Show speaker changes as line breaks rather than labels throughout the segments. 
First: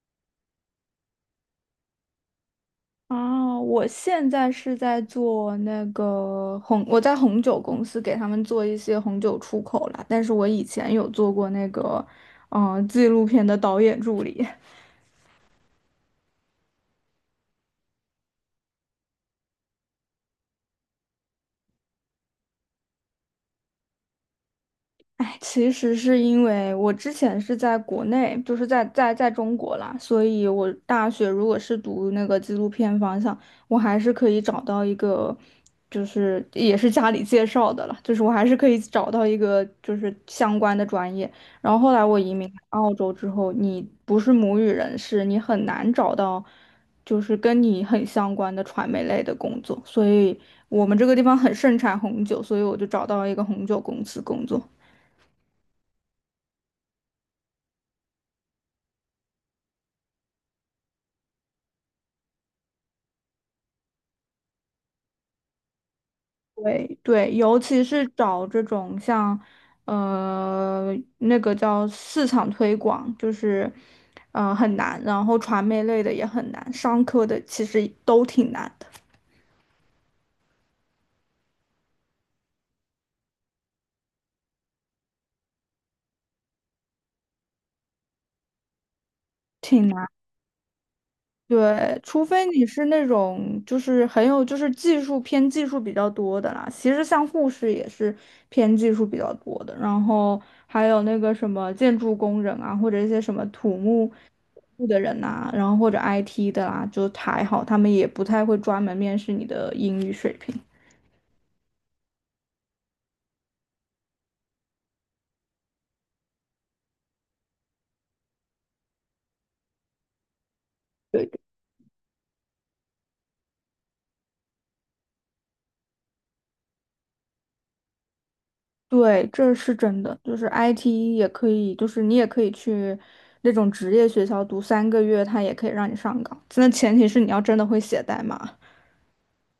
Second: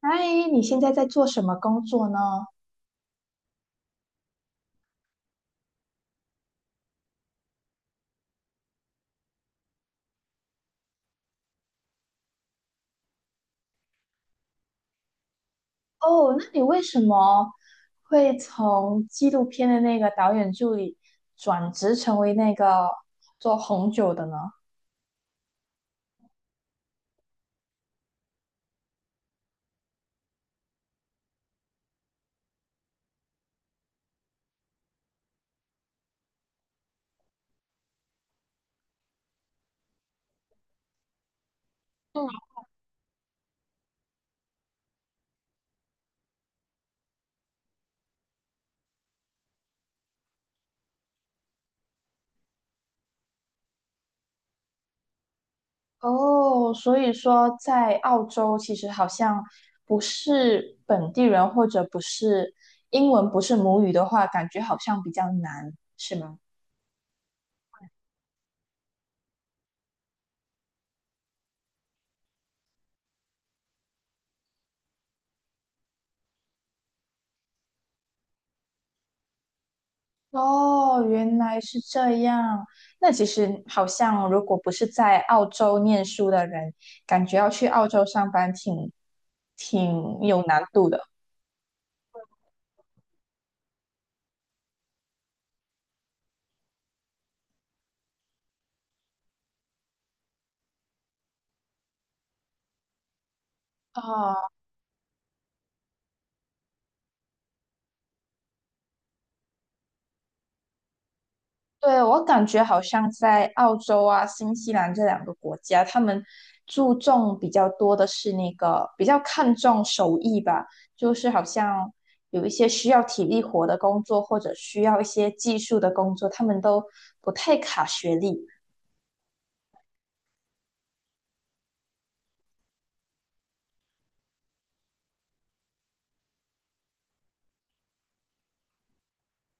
嗨，你现在在做什么工作呢？
哦，我现在是在做那个红，我在红酒公司给他们做一些红酒出口啦，但是我以前有做过那个，纪录片的导演助理。
哦，那你为什么会从纪录片的那个导演助理转职成为那个做红酒的呢？
哎，其实是因为我之前是在国内，就是在中国啦，所以我大学如果是读那个纪录片方向，我还是可以找到一个，就是也是家里介绍的了，就是我还是可以找到一个就是相关的专业。然后后来我
嗯，
移民澳洲之后，你不是母语人士，你很难找到就是跟你很相关的传媒类的工作，所以我们这个地方很盛产红酒，所以我就找到了一个红酒公司工作。
哦，所以说在澳洲其实好像不是本地人或者不是英文不是母语的话，感觉好像比较难，是吗？
对对，尤其是找这种像，呃，那个叫市场推广，就是，很难，然后传媒类的也很难，商科的其实都挺难的，
哦，原来是这样。那其实好像，如果不是在澳洲念书的人，感觉要去澳洲上班挺
挺难。
挺有难度的。
对，除非你是那种就是很有就是技术偏技术比较多的啦，其实像护士也是偏技术比较多的，然后还有那个什么建筑工人啊，或者一些什么土木
啊。
部的人呐、然后或者 IT 的啦、就还好，他们也不太会专门面试你的英语水平。
对，我感觉好像在澳洲啊、新西兰这两个国家，他们注重比较多的是那个比较看重手艺吧，就是好像有一些需要体力活的工作，或者需要一些技术的工作，他们都不太卡学历。
对，这是真的，就是 IT 也可以，就是你也可以去那种职业学校读3个月，他也可以让你上岗。那前提是你要真的会写代码。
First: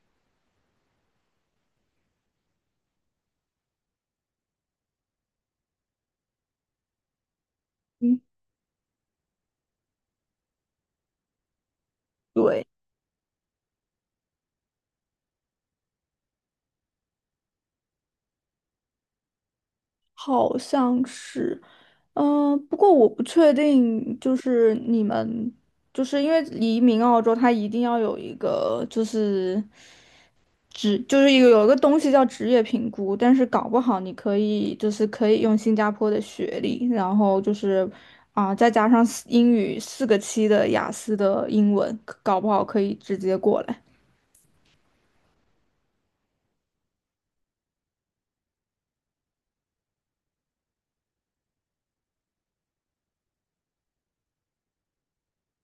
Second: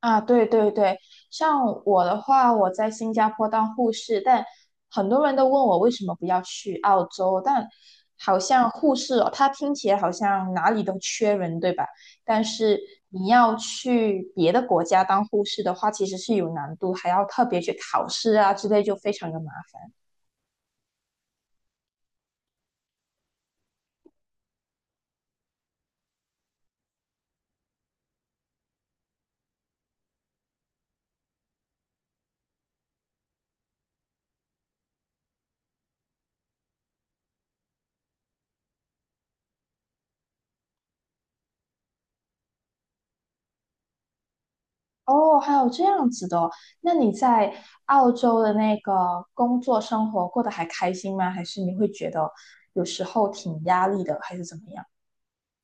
啊，对对对，像我的话，我在新加坡当护士，但很多人都问我为什么不要去澳洲，但
嗯，
好像护士哦，它听起来好像哪里都缺人，对吧？但
对，
是你要去别的国家当护士的话，其实是有难度，还要特别去考试啊之类，就非常的麻烦。
好像是，不过我不确定，就是你们，就是因为移民澳洲，它一定要有一个就是职就是有一个东西叫职业评估，但是搞不好你可以就是可以用新加坡的学历，然后就是啊、再加上四英语4个7的雅思的英文，搞不好可以直接过来。
哦，还有这样子的哦，那你在澳洲的那个工作生活过得还开心吗？还是你会觉得有时候挺压力的，还是怎么样？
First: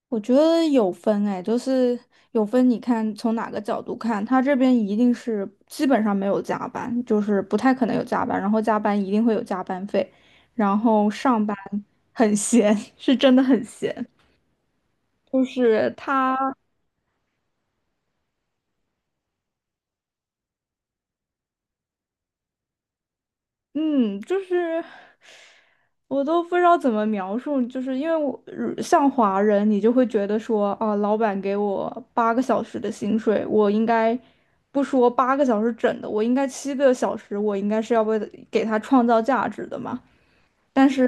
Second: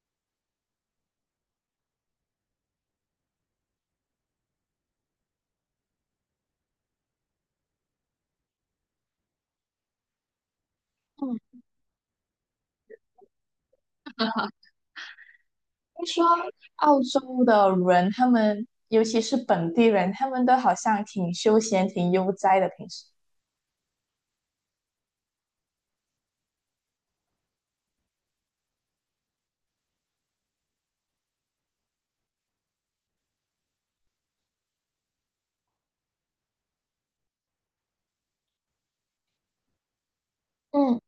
我觉得有分哎，就是有分，你看从哪个角度看，他这边一定是基本上没有加班，就是不太可能有加班，然后加班一定会有加班费，然后
嗯，
上班很闲，是真的很闲。就是
听说
他。
澳洲的人，他们尤其是本地人，他们都好像挺休闲、挺悠哉的，平时。
嗯，就是我都不知道怎么描述，就是因为我像华人，你就会觉得说啊，老板给我八个小时的薪水，我应该不说八个小时整的，我应该7个小时，我应该是要为了给他创造价值的嘛。但
嗯，
是，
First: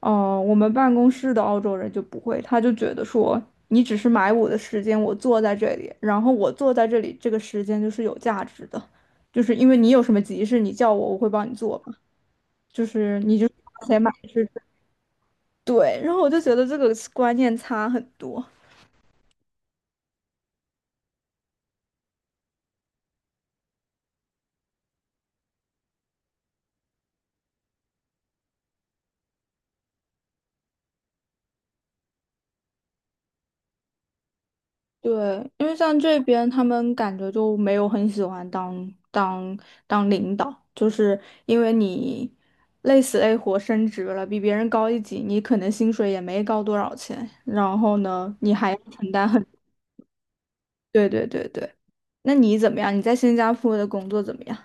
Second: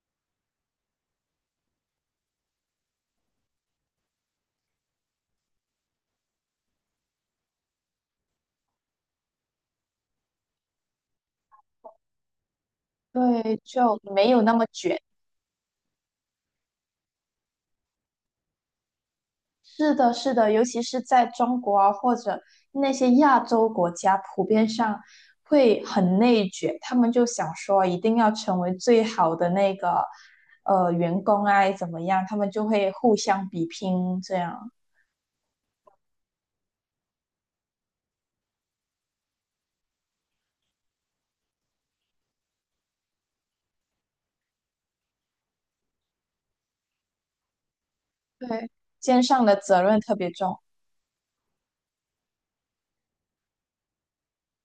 哦，我们办公室的澳洲人就不会，他就觉得说你只是买我的时间，我坐在这里，然后我坐在这里，这个时间就是有价值的，就是因为你有什么急事，你叫我，我会帮你做。就是你就是
对，
花
就
钱买
没有
是
那么卷。
对，然后我就觉得这个观念差很多。
是的，是的，尤其是在中国啊，或者那些亚洲国家，普遍上会很内卷，他们就想说一定要成为最好的那个员工啊，怎么样？他们就会互相比拼，这样
对，因为像这边他们感觉就没有很喜欢当领导，就是因为你累死累活升职了，比别人高一级，你可能薪水也没高多少钱，然后呢，你
对。
还要承
肩
担
上
很，
的责任特别重。
对对对对。那你怎么样？你在新加坡的工作怎么样？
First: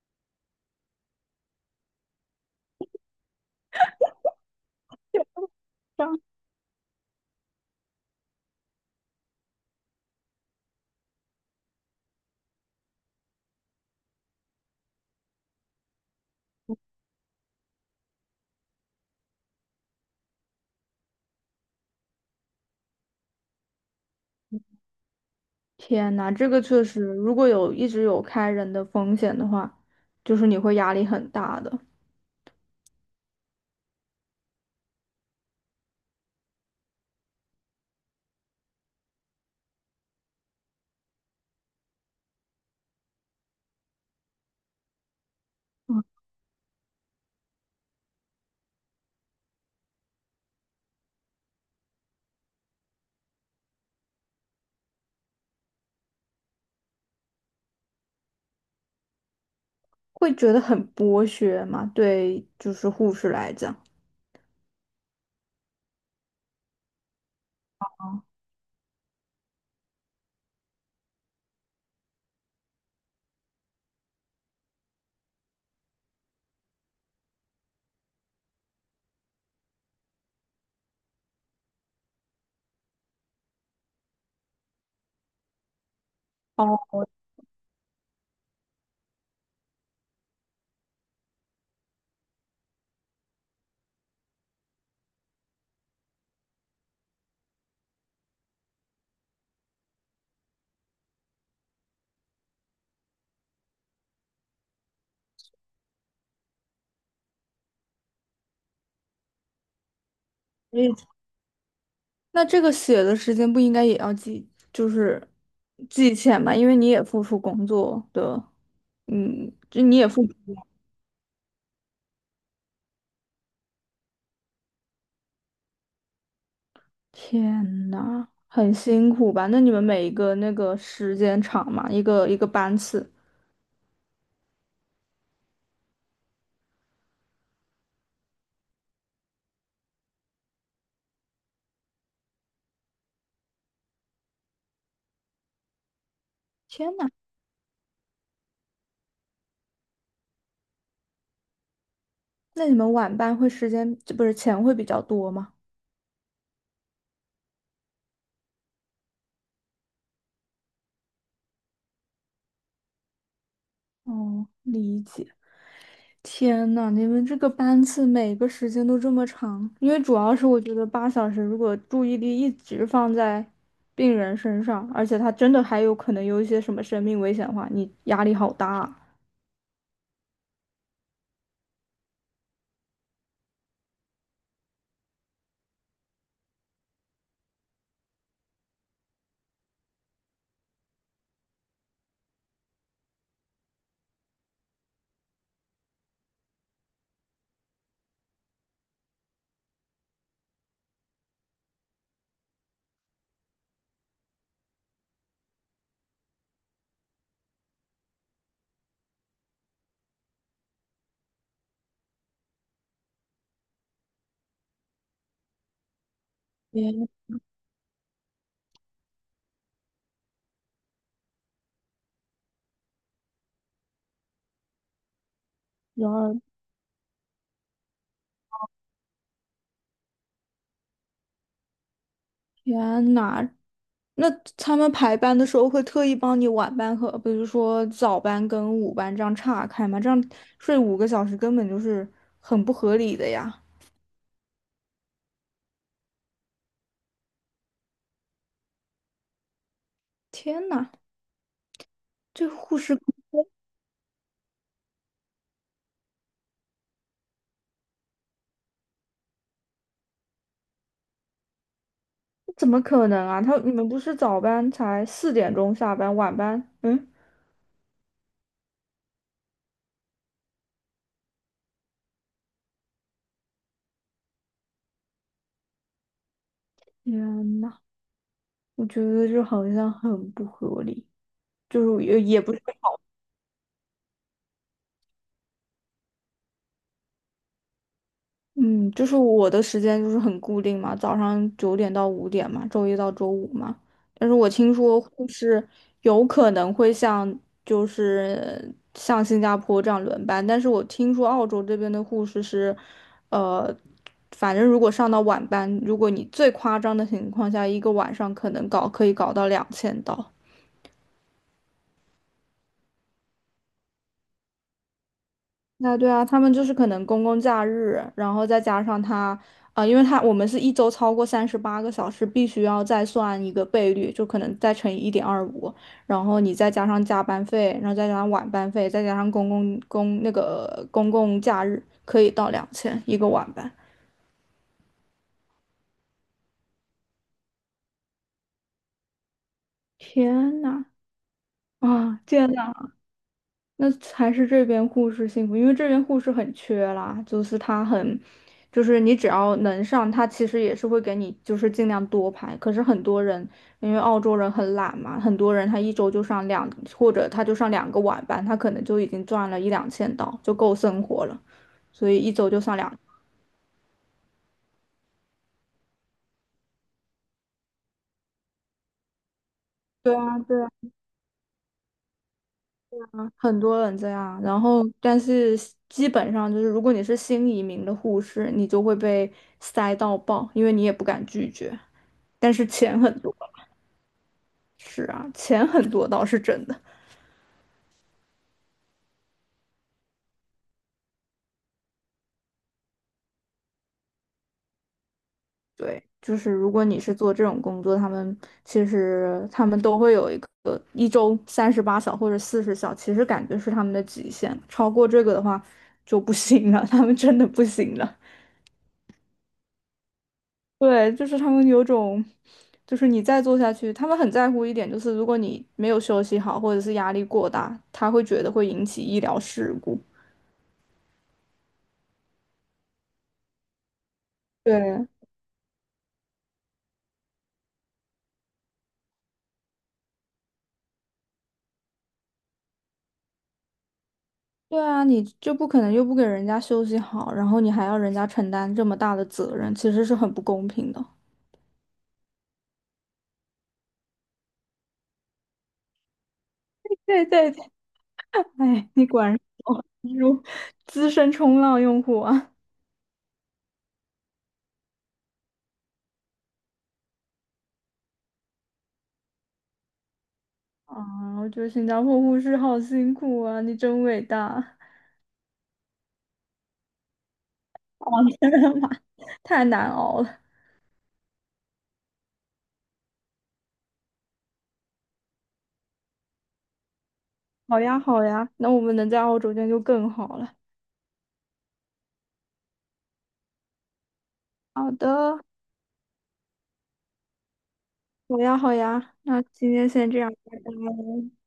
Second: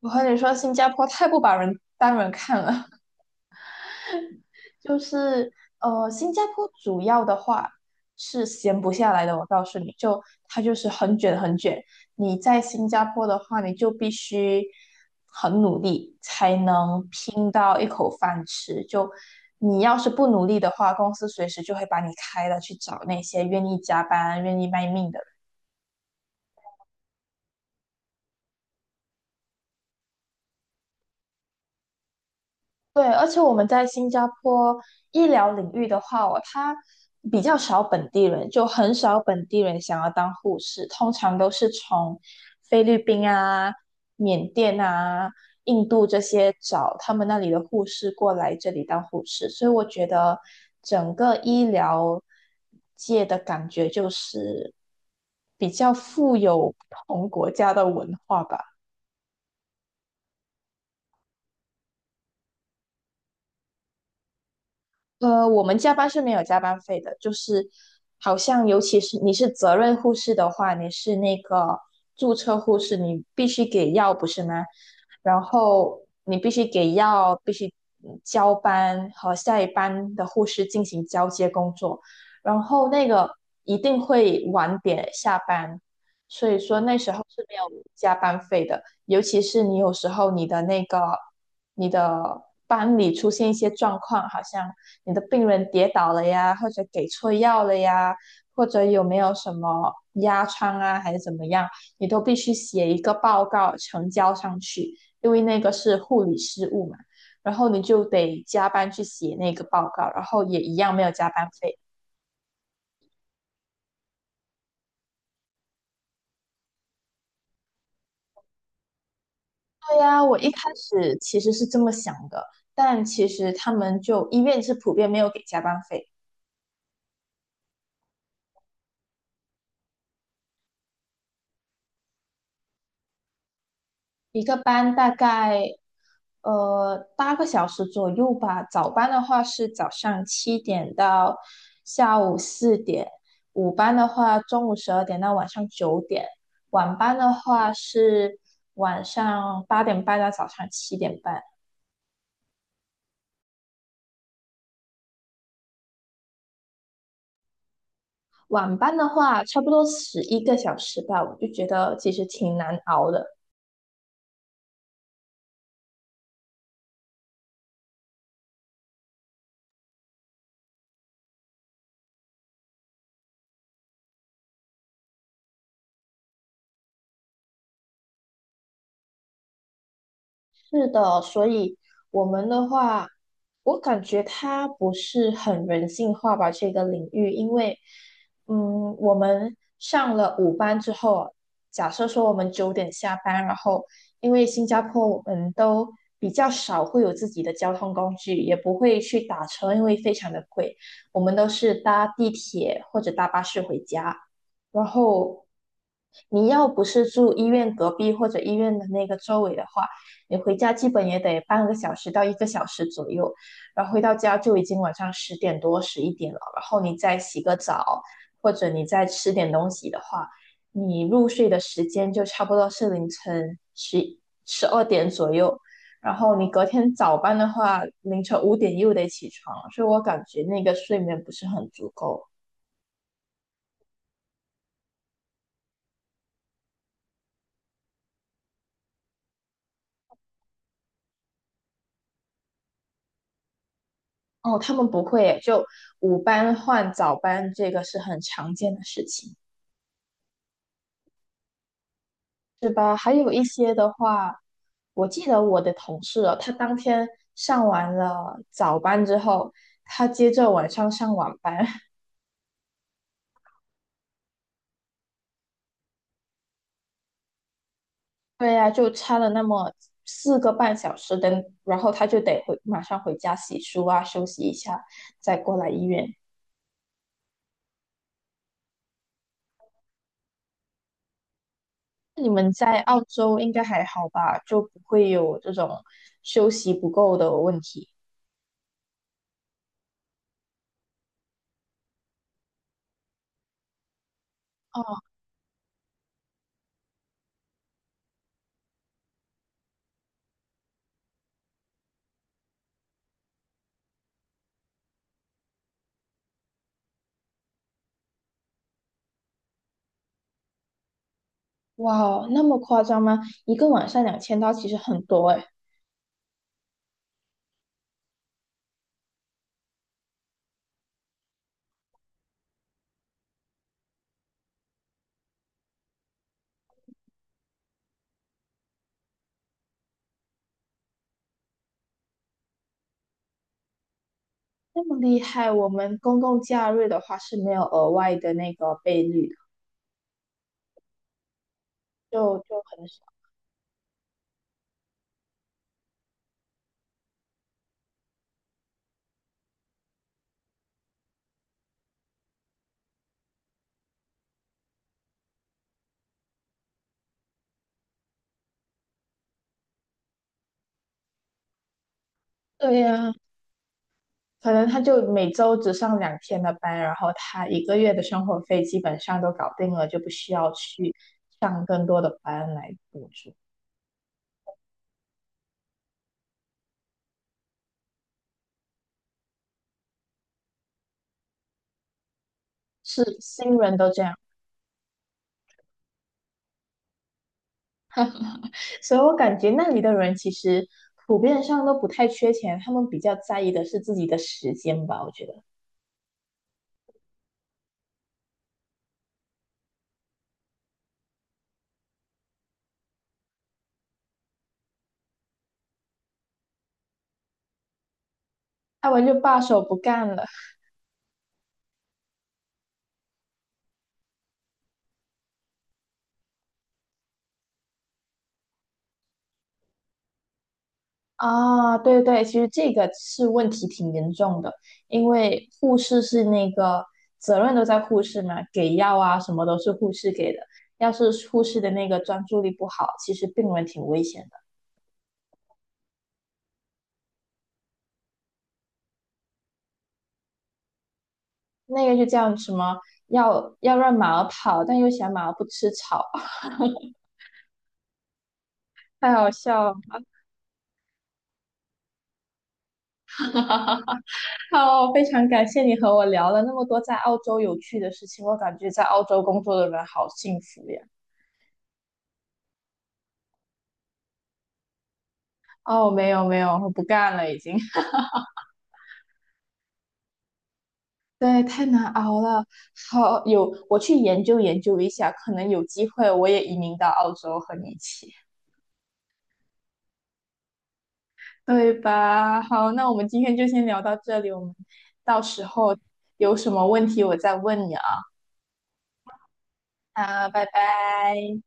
我和你说，新加坡太不把人当人看了。就是新加坡主要的话是闲不下来的。我告诉你就，它就是很卷很卷。你在新加坡的话，你就必须很努力才能拼到一口饭吃。就你要是不努力的话，公司随时就会把你开了，去找那些愿意加班、愿意卖命的。
天呐，这个确实，如果有一直有开人的风险的话，就是你会压力很大的，
对，而且我们在新加坡医疗领域的话哦，它比较少本地人，就很少本地人想要当护士，通常都是从菲律宾啊、缅甸啊、印度这些找他们那里的护士过来这里当护士，所以我觉得整个医疗界的感觉就是比较富有不同国家的文化吧。
会觉得很剥削嘛，对，就是护士来讲。
我们加班是没有加班费的，就是好像尤其是你是责任护士的话，你是那个注册护士，你必须给药，不是吗？然后你必须给药，必须交班和下一班的护士进行交接工作，然后那个一定会晚点下班，所以说
哦，
那时候是没有加班费的。尤其是你有时候你的班里出现一些状况，好像你的病人跌倒了呀，或者给错药了呀，或者有没有什么压疮啊，还是怎么样，你都必须写一个报告呈交上去，因为那个是护理失误嘛。然后你就得加班去写那个报告，然后也一
所以
样没有加班费。
那这个写的时间不应该也要记，就是记钱吧，因为你也付出工作的，嗯，就你
对
也
呀，
付出。
我一开始其实是这么想的，但其实他们就医院是普遍没有给加班费。
天呐，很辛苦吧？那你们每一个那个时间长嘛，一个一个班次。
一个班大概8个小时左右吧。早班的话是早上七点到下午4点，午班的话中午12点到晚上9点，
天
晚
呐，
班的话是晚上8点半到早上7点半。
那你们晚班会时间，不是钱会比较多吗？
晚班的话，差不多11个小时吧，我就觉得其实挺难熬的。
哦，理解。天呐，你们这个班次每个时间都这么长，因为主要是我觉得8小时如果注意力一直放在病人身上，而且他真的还有可能有一些什么生命危险的话，你压力好大啊。
是的，所以我们的话，我感觉它不是很人性化吧，这个领域，因为，嗯，我们上了五班之后，假设说我们九点下班，然后因为新加坡我们都比较少会有自己的交通工具，也不会去打车，因为非常的贵，我们都是搭地铁或者搭巴士回家。然后你要不是住医院隔壁或者医院的那个周围的话，你回家基本也得半个小时到一个小时左右，然后回到家就已经晚上10点多、11点了，然后你
天
再洗个澡，或者你再吃点东西的话，你入睡的时间就差不多是凌晨十二点左右。然后
呐，
你隔天早班的话，凌晨5点又得起床，所以我感觉那个睡眠不是很足够。
天呐，那他们排班的时候会特意帮你晚班和，比如说早班跟午班这样岔开吗？这样睡5个小时根本就是很不合理的呀！
哦，他们不会耶就午班换早班，这个是很常见的事情，
天呐，这
是
护
吧？
士。
还有一些的话，我记得我的同事哦，他当天上完了早班之后，他接着晚上上晚班，
怎么可能啊？他你们不是早班才4点钟下班，晚班？嗯，
对呀，就差了那么4个半小时，的，然后他就得回马上回家洗漱啊，休息一下，再过来医院。
天呐，我觉得这好像很不合理，就是也
你
也
们
不是。
在澳洲应该还好吧？就不会有这种休息不够的问题。
嗯，就是我的时间就是很固定嘛，早上9点到5点嘛，周一到周五嘛。但是我听说
哦。
护士有可能会像就是像新加坡这样轮班，但是我听说澳洲这边的护士是，呃，反正如果上到晚班，如果你最夸张的情况下，一个晚上可能搞可以搞到两千刀。
哇哦，那么夸张吗？一个晚上2000刀其实很多诶，
那对啊，他们就是可能公共假日，然后再加上他，因为他我们是一周超过38个小时，必须要再算一个倍率，就可能再乘以1.25，然后你再加上加班费，然后再加上晚班费，再加上公共公那个公共假日，可以到两千一个晚班。
那么厉害。我们公共假日的话是没有额外的那个倍率的，
天呐，啊，
就
天
就
呐，
很少。
那还是这边护士幸福，因为这边护士很缺啦，就是他很，就是你只要能上，他其实也是会给你就是尽量多排。可是很多人，因为澳洲人很懒嘛，很多人他一周就上两，或者他就上两个晚班，他可能就已经赚了1、2千刀，就够生活了，所以一周就上
对
两。
呀，可能他就每周只上2天的班，然后他一个月的生活费基本上都搞定了，就不
对
需
啊，
要
对啊，
去上更多的班来补助。
很多人这样。然后，但是基本上就是，如果你是新移民的护士，你就会被塞到爆，因为你也不敢拒绝。但是钱
是
很多，
新人都这样，
是啊，钱很多倒是真的。
所以我感觉那里的人其实普遍上都不太缺钱，他们比较在意的是自己的时间吧，我觉得。
对，就是如果你是做这种工作，他们其实他们都会有一个一周38小或者40小，其实感觉是他们的极限，超过这个的话就不行了，他们真的不行了。
他们就罢手不干了。
对，就是他们有种，就是你再做下去，他们很在乎一点，就是如果你没有休息好，或者是压力过大，他会觉得会引起医疗事故。
啊，对对，其实这个是问题挺严重的，因
对，
为护士是那个责任都在护士嘛，给药啊什么都是护士给的。要是护士的那个专注力不好，其实病人挺危险的。
对啊，你就不可能又不给人家休息好，然后你还要人家承担这么大的责任，其实是很不公平的。
那个就叫什么要让马儿跑，但又嫌马儿不吃草，
对对对，哎，你
太
果
好
然是
笑了。
资深冲浪用户啊！
好，非常感谢你和我聊了那么多在澳洲有趣的事情，我感觉在澳洲工作的人好幸福呀。
啊，我觉得新加坡护士好辛苦啊，你真伟大！
哦，没有没有，我不干了已经。
哦，真的吗？太难熬了。
对，太难熬了。好，有，我去研究研究一下，可能有机会我也移民到澳洲和你一
好呀，
起，
好呀，那我们能在澳洲见就更好了。
对吧？好，那我们今天就先聊到这里，我们
好
到
的，
时候有什么问题我再问你啊。
好呀，好呀，那今天先这
啊，
样，
拜
拜拜。
拜。